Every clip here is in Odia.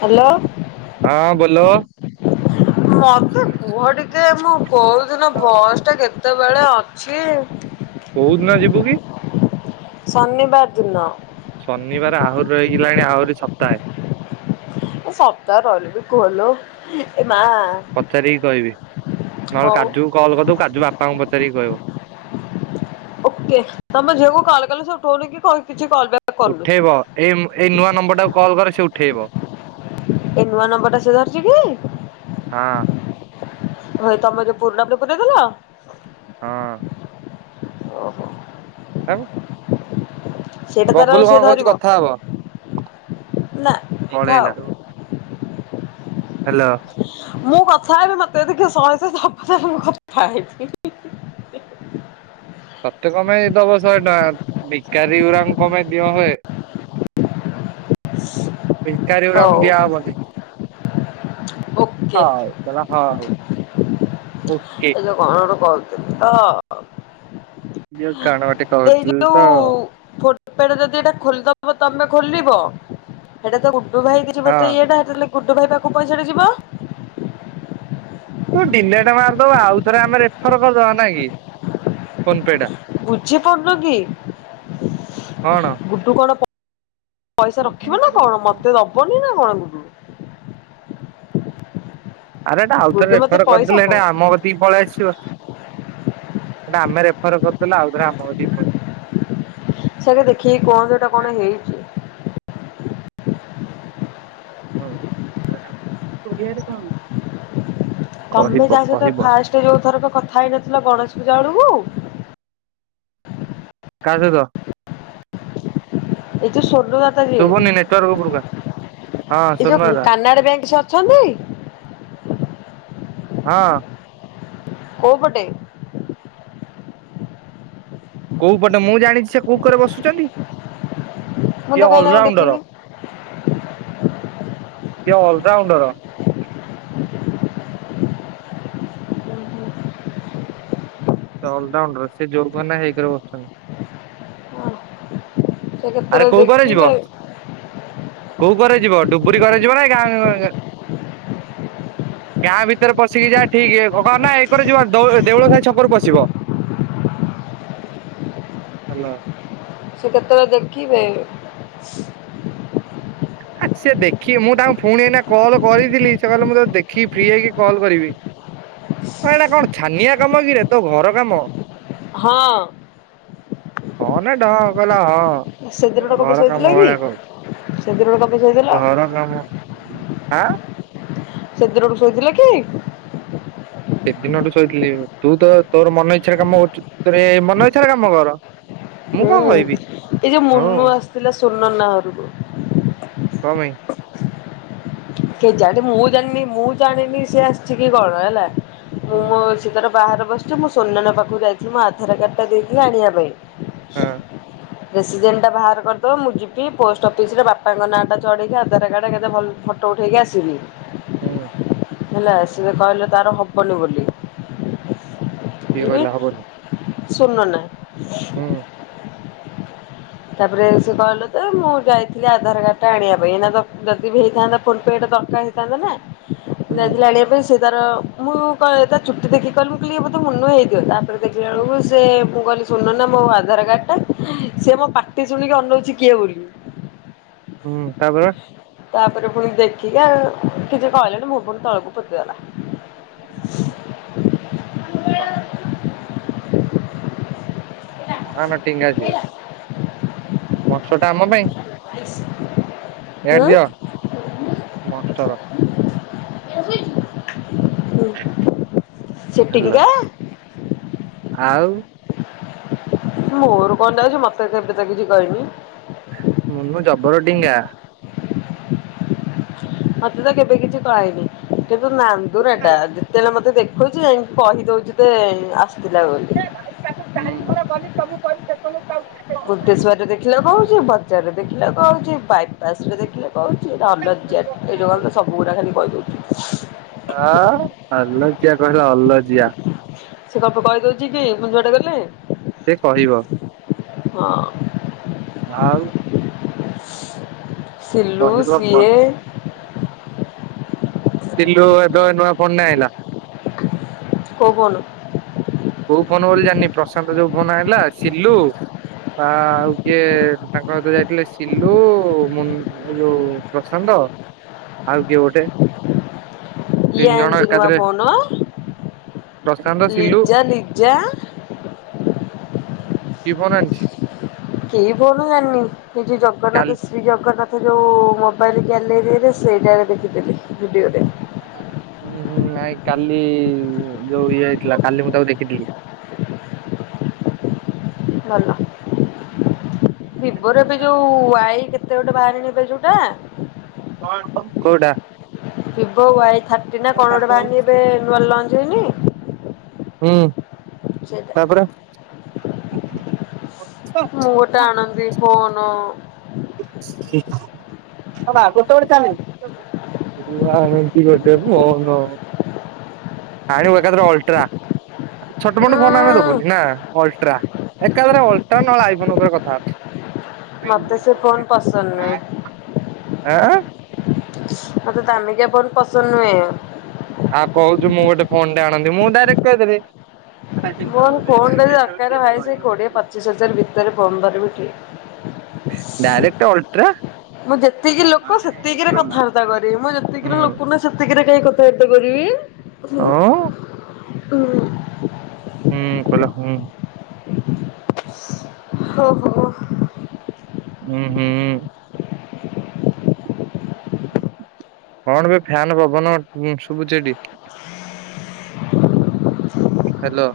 ହ୍ୟାଲୋ। ହଁ ବୋଲୋ। ମତେ କୁହ ଟିକେ ମୁଁ କଉଦିନ ବସ୍ ଟା କେତେ କେତେବେଳେ ଅଛି? କୋଉ ଦିନ ଯିବୁ କି? ଶନିବାର ଦିନ। ଶନିବାର ଆହୁରି ରହିଗଲାଣି ଆହୁରି ସପ୍ତାହେ। ସପ୍ତାହ ରିହିଲେ ବି ଖୋଲୁ ପଚାରିକି କହିବି, ନହେଲେ ହଉ। କାଜୁ କଲ୍ କରିଦବୁ କାଜୁ ବାପାଙ୍କୁ ପଚାରିକି କହିବ। ଓକେ ତମ ଝିଅକୁ କଲ କଲେ ସେ ଉଠଉନି କି କଣ କିଛି କଲ୍ ବ୍ୟାକ୍ କରୁନି। ଉଠେଇବ ଏଇ ଏଇ ନୂଆ ନମ୍ବର ଟାକୁ କଲ୍ କର ସେ ଉଠେଇବ। ଏ ନୂଆ ନମ୍ବରଟା ସେ ଧରିଛି ହଁ କି? ଭାଇ ତମେ ଯେ ପୁରୁଣା [unintelligible] ଦେଇ ଦେଲ। ହଁ। ଓ ହୋ। ଆଉ ସେଇଟା ତାର ବବୁଲ ସେ କଣ କହୁଛି ଧରିବ କଥା ହବ? ନା ଥାଉ। ପଳେଇଲା। ହାଲୋ ମୁଁ କ କଥା ହେବି ମତେ ଯଦି କିଏ ଶହେ ଶହେ ଦବ, ତାହେଲେ ମୁଁ କଥା ହେବି। ତତେ କମେଇ ଦବ ଶହେ ଟଙ୍କା ଭିକାରି ଗୁରାଙ୍କୁ କମେଇ ଦିଆ ହୁଏ। ଭକାରି ଗୁରାଙ୍କୁ ହଉ ଦିଆ ହବନି। ଓକେ ହଉ କହିଲା ହଉ। ଓକେ ଏ ତ କଣ ଗୋଟେ କହୁଥିଲି ତ। ଯୋଉ କଣ ଗୋଟେ କହୁଥିଲୁ ତ? ଏପେଟେ ଯଦି ଏଇଟା ଖୋଲିଦବ ତମେ ଖୋଲିବ ହେଟା ତ ଗୁଡ଼ୁ ଭାଇକି ହଁ ଯିବତ ଇଏଟା ହେଟା ଲା ଗୁଡୁ ଭାଇ ପାଖକୁ ପଇସା ଟା ଯିବ। ତୁ ଡିିଲେଟେ ମାରିଦବୁ ଆଉ ଥରେ ଆମେ ରେଫର କରିଦବା ନାଇ କି। ଫୋନ ପେ ଟା ବୁଝିପାରୁନ କି। କଣ? ଗୁଡୁ କଣ ପଇସା ରଖିବ ନା କଣ ମତେ ଦବନି ନା କଣ ଗୁଡୁ। ଆରେ ଏଟା ଆଉଥରେ ଗୁଡୁ ମତେ ରେଫର ପଇସା କରିଦେଲେ ଦବ ହେଟା ଆମ କତିକି ପଳେଇ ଆସିବ। ଏଟା ଆମେ ରେଫର କରିଦେଲେ ଆଉ ଥରେ ଆମ କତିକି ପ ସେ ଆଗେ ଦେଖିକି କୁହନ୍ତୁ ସେଟା କଣ ହେଇଛି। ଓ ଓଡ଼ିଆରେ କଣ। ତମେ କହିବ ଯାହା ସହିତ କହିବ ଫାଷ୍ଟେ ଯୋଉ ଥରକ କଥା ହେଇନଥିଲ ଗଣେଶ ପୂଜା ବେଳକୁ। କାହା ସହିତ। ଏ ଯଉ ସ୍ୱର୍ଣ୍ଣଲତା ଶୁଭୁନି ନେଟୱାର୍କ ଉପରକୁ ଯିଏ ଆ ହଁ ଏ ସୋନୁଆ ଯଉ ଦା କାନାଡ଼ା ବ୍ୟାଙ୍କ ସ ଅଛନ୍ତି। ହଁ। କଉ ପଟେ। କୋଉ ପଟେ ମୁଁ ଜାଣିଛି ସେ କୋଉ କରେ ବସୁଛନ୍ତି। ମୁଁ ତ ସିଏ କାହିଁ ତାଙ୍କୁ ଅଲରାଉଣ୍ଡର ଦେଖିନି ସିଏ ଅ ରାଉଣ୍ଡର। [inaudible] ସେ ଅଲରାଉଣ୍ଡର ସେ ଯଉ କରେ ନାଇ ହେଇ କରେ ବସୁଛନ୍ତି। ସେ ଆରେ କେତେବେଳେ କୋଉ କରେ ଯିବ ଦେଖିବେ କୋଉ କରେ ଯିବ ଡୁବୁରି କରେ ଯିବ ନା ଗାଁ। [unintelligible] ଗାଁ ଭିତରେ ପଶିକି ଯାଅ ଠିକ୍ ଏ ହେବ ନା ଏକରେ ଯିବ ନା ଦଉ ଦେଉଳ ସାହି ଛକରୁ ପଶିବ। ହାଲୋ। ସେ କେତେବେଳେ ଦେଖିବେ? ଆ ସିଏ ଦେଖିବେ ମୁଁ ତାଙ୍କୁ ଫୁଣି ଏଇନା କଲ୍ କରିଥିଲି ସେ କହିଲେ ମୁଁ ତତେ ଦେଖିକି ଫ୍ରି ହେଇକି କଲ୍ କରିବି। ହଁ ଏଇଟା କଣ ଛାନିଆ କାମ କିରେ ତୋ ଘର କାମ। ହଁ। ହଁ ନା ଢ କହିଲା ସେ ହଁ ଦିନଟା କଣ ପାଇଁ ଘର ଶୋଇଥିଲା କାମ କି? ଭଳିଆ କହୁ। ସେ ଦିନଟା କଣ ପାଇଁ ଶୋଇଥିଲା? ଘର କାମ ଆଁ। ସେଦିନ ଠୁ ଶୋଇଥିଲେ କି? ସେଦିନଠୁ ଶୋଇଥିଲି ତୁ ତୋ-ତୋର ମନ ଇଚ୍ଛାରେ କାମ କରୁଛୁ ତୋର ଏ ମନ ଇଚ୍ଛାରେ କାମ କର। ମୁଁ ହୁଁ କଣ କହିବି ଏ ଯୋଉ ହଉ ମୁନୁ ଆସିଥିଲା ସୁନନା ଘରକୁ। କଣ ପାଇଁ କେଜାଣି ମୁଁ ଜାଣିନି ମୁଁ ଜାଣିନି ସେ ଆସିିଚି କି କଣ ହେଲା। ହୁଁ ମୁଁ ମୋ ସେ ତାର ବାହାରେ ବସିଛି ମୁଁ ସୋନ ନାନା ପାଖକୁ ଯାଇଛି ମୋ ଆଧାର କାର୍ଡ ଟା ଦେଇକି ଆଣିବା ପାଇଁ। ହୁଁ। ରେସିଡେଣ୍ଟ ଟା ବାହାର କରିଦବ ମୁଁ ଯିବି ପୋଷ୍ଟ ଅଫିସରେ ବାପାଙ୍କ ନାଁଟା ଚଢ଼େଇକି ଆଧାର କାର୍ଡ଼ କେତେ ଭଲ ଫଟ ଫୋଟୋ ଉଠେଇକି ଆସିବି। ହୁଁ। ହେଲା ସେ କହିଲେ ତାର ହବନି ବୋଲି। କିଏ ଯିବି କହିଲା ହବନି? ସୁନନା। ହୁଁ ତାପରେ ସେ କହିଲେ ତ ମୁଁ ଯାଇଥିଲି ଆଧାର କାର୍ଡ ଟା ଆଣିବା ପାଇଁ ଏଇନା ତ ଯଦି ବି ହେଇଥାନ୍ତା ଫୋନ ପେ ଟା ଦରକାର ହେଇଥାନ୍ତା ନା ହୁଁ ଯାଇଥିଲି ଆଣିବା ପାଇଁ ସେ ତାର ମୁଁ କହି ତା ଚୁଟି ଦେଖି କହିଲି ମୁଁ କହିଲି ଇଏ ବୋଧେ ମୁନୁ ହେଇଥିବ ତାପରେ ଦେଖିଲା ବେଳକୁ ସେ ମୁଁ କହିଲି ସୁନନା ମୋ ଆଧାର କାର୍ଡ ଟା ସିଏ ମୋ ପାଟି ଶୁଣିକି ଅନଉଛି କିଏ ବୋଲି। ହୁଁ ତାପରେ। ତାପରେ ପୁଣି ଦେଖିକି ଆ କିଛି କହିଲାନି ମୁଁହ ପୁଣି ତଳକୁ ପୋତିଦେଲା। ଭଲ। ମହାନ ଟିଙ୍ଗା ସିଏ ବର୍ଷଟା ଆମ ପାଇଁ। ଏୟାଡ଼େ ଉଁ ଦିଅ ମନଷ୍ଟର୍। ସେ ହେଲା ଟିଙ୍ଗା। ଆଉ। ମୋର କଣ ଯାଉଛି ମତେ ସେ କେବେ ତ କିଛି କହିନି। ମୁନୁ ଜବର ଟିଙ୍ଗା। ମତେ ତ କେବେ କିଛି କହିନି କିନ୍ତୁ ନାନ୍ଦୁରାଟା ଯେତଳେ ମତେ ତ ଦେଖୁଛି ଯାଇକି କହିଦଉଛି ଯେ ଆସ ହୁଁ। ବୁଧେଶ୍ୱର ଦେଖିଲେ କହୁଚି ବଜାରରେ ଦେଖିଲେ କହୁଚି ବାଇପାସ୍ ରେ ଦେଖି ହେଲେ କହୁଛି ଏଟା ଅଲଜ୍ୟା ଟା ଏଇଠୁ ଗଲେ ତ ସବୁଗୁଡ଼ା ଖାଲି କହି ଦଉଛି। ଆଁ ଅଲଜିିଆ କହିଲା ଅଲଜିିଆ। ସେ କଣ ପାଇଁ କହି ଦଉଛି କି ମୁଁ ଯୁଆଡେ ଗଲେ। ସେ କହିବ। ହଁ। ଆଉ। ସିଲୁ କହିବ କଣ ସିଏ। ସିଲୁ ଏବେ ନୂଆ ଫୋନଟେ ଆଇଁଲା। କୋଉ ଫୋନ? କୋଉ ଫୋନ ବୋଲି ଜାଣିନି ପ୍ରଶାନ୍ତ ଯୋଉ ଫୋନ ଆଣିଲା ସିଲୁ। ତା ଆଉ କିଏ ତାଙ୍କ ସହିତ ଯାଇଥିଲେ ସିଲୁ ମୁ ଏ ଯୋଉ ପ୍ରଶାନ୍ତ। ନ୍ତ ଆଉ କିଏ ଗୋଟେ। କିଏ ତିନି ଜଣ ଆଣିଛି ନୂଆ ଏକାଥରେ ଫୋନ ପ୍ରଶାନ୍ତ ସିଲୁ ଲିଜା ଲି ଜା କି ଫୋନ ଆଣିଛି କି ଫୋନ ଜାଣିନି କି ଯେ ଜଗନ୍ନାଥ କାଲି ଶ୍ରୀ ଜଗନ୍ନାଥ। ଯୋଉ ମୋବାଇଲ ଗ୍ୟାଲେରୀରେ ସେଇଟାରେ ଦେଖିଦି ଭିଡିଓରେ। ହୁଁ ହୁଁ ନାଇଁ କାଲି ଯୋଉ ଇଏ ହେଇଥିଲା କାଲି ମୁଁ ତାକୁ ଦେଖିଥିଲି। ଭଲ। ଭିବର ଏବେ ଯୋଉ ଆଈ କେତେ ଗୋଟେ ବାହାରିନି ଏ ପାଳି ଯୋଉଟା। କୋଉଟା? ଭିବୋ ୱାଇଥାଟି ନା କଣ ଗୋଟେ ବାହାରିନି ଏବେ ନୂଆ ଲଞ୍ଚ ହେଇନି। ହୁଁ ସେଇଟା ତାପରେ। ମୁଁ ଗୋଟେ ଆଣନ୍ତି ଫୋନ। ଠ [unintelligible] ଆଣିବୁ ଏକା ଥରେ ଅଲଟ୍ରା। ଛୋଟ ଉଁ ମୋଟ ଫୋନ ଆମେ ଦବୁନି ନା ଅଲଟ୍ରା ଏକାଧରେ ଅଲଟ୍ରା ନହେଲେ ଆଇ ଉପରେ କଥା। ମତେ ସେ ଫୋନ ପସନ୍ଦ ନୁହେଁ ଆଁ। ମତେ ଦାମିକିଆ ଫୋନ ପସନ୍ଦ ନୁହେଁ। ଆଉ କହୁଛୁ ମୁଁ ଗୋଟେ ଫୋନଟେ ଆଣନ୍ତି ମୁଁ ଡାଇରେକ୍ଟ କହିଦେଲି। ମୋର ଫୋନଟେ ଦରକାର ଭାଇ ସେ କୋଡ଼ିଏ ପଚିଶ ହଜାର ଭିତରେ ଫୋନ୍ ଧରିବି ଠିକ। Direct ultra. ମୁଁ ଯେତିକି ଲୋକ ସେତିକିରେ କଥାବାର୍ତ୍ତା କରିବି ମୁଁ ଯେତିକିରେ ହୁଁ ଲୋକ ନୁହଁ ସେତିକିରେ କାଇ କଥାବାର୍ତ୍ତା କରିବି। ହଁ ହଁ। ହୁଁ କହିଲା ହୁଁ। ଓହୋ। ହୁଁ ହୁଁ। କଣ ବେ ଫ୍ୟାନ ପବନ ଶୁଭୁଛି ଏଠି? ହ୍ୟାଲୋ।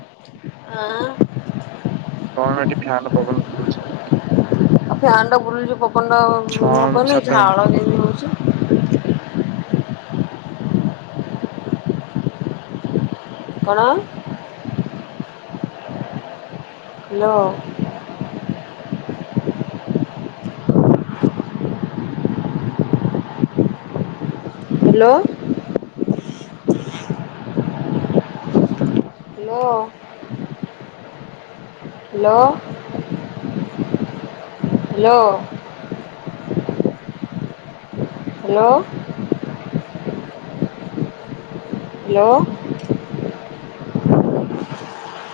ଆଁ ହଁ ଏଠି ଫ୍ୟାନ ପବନ ଶୁଭୁଛି। ଆ ଫ୍ୟାନ ଟା ବୁଲୁଛି ପବନ ଟା ଛଅ ହ-ହବନି ସାତ ମିନିଟ ଝାଳ କେମତିି ହୁଉଛି। କଣ? Hello. Hello. Hello? Hello hello. Hello. Hello.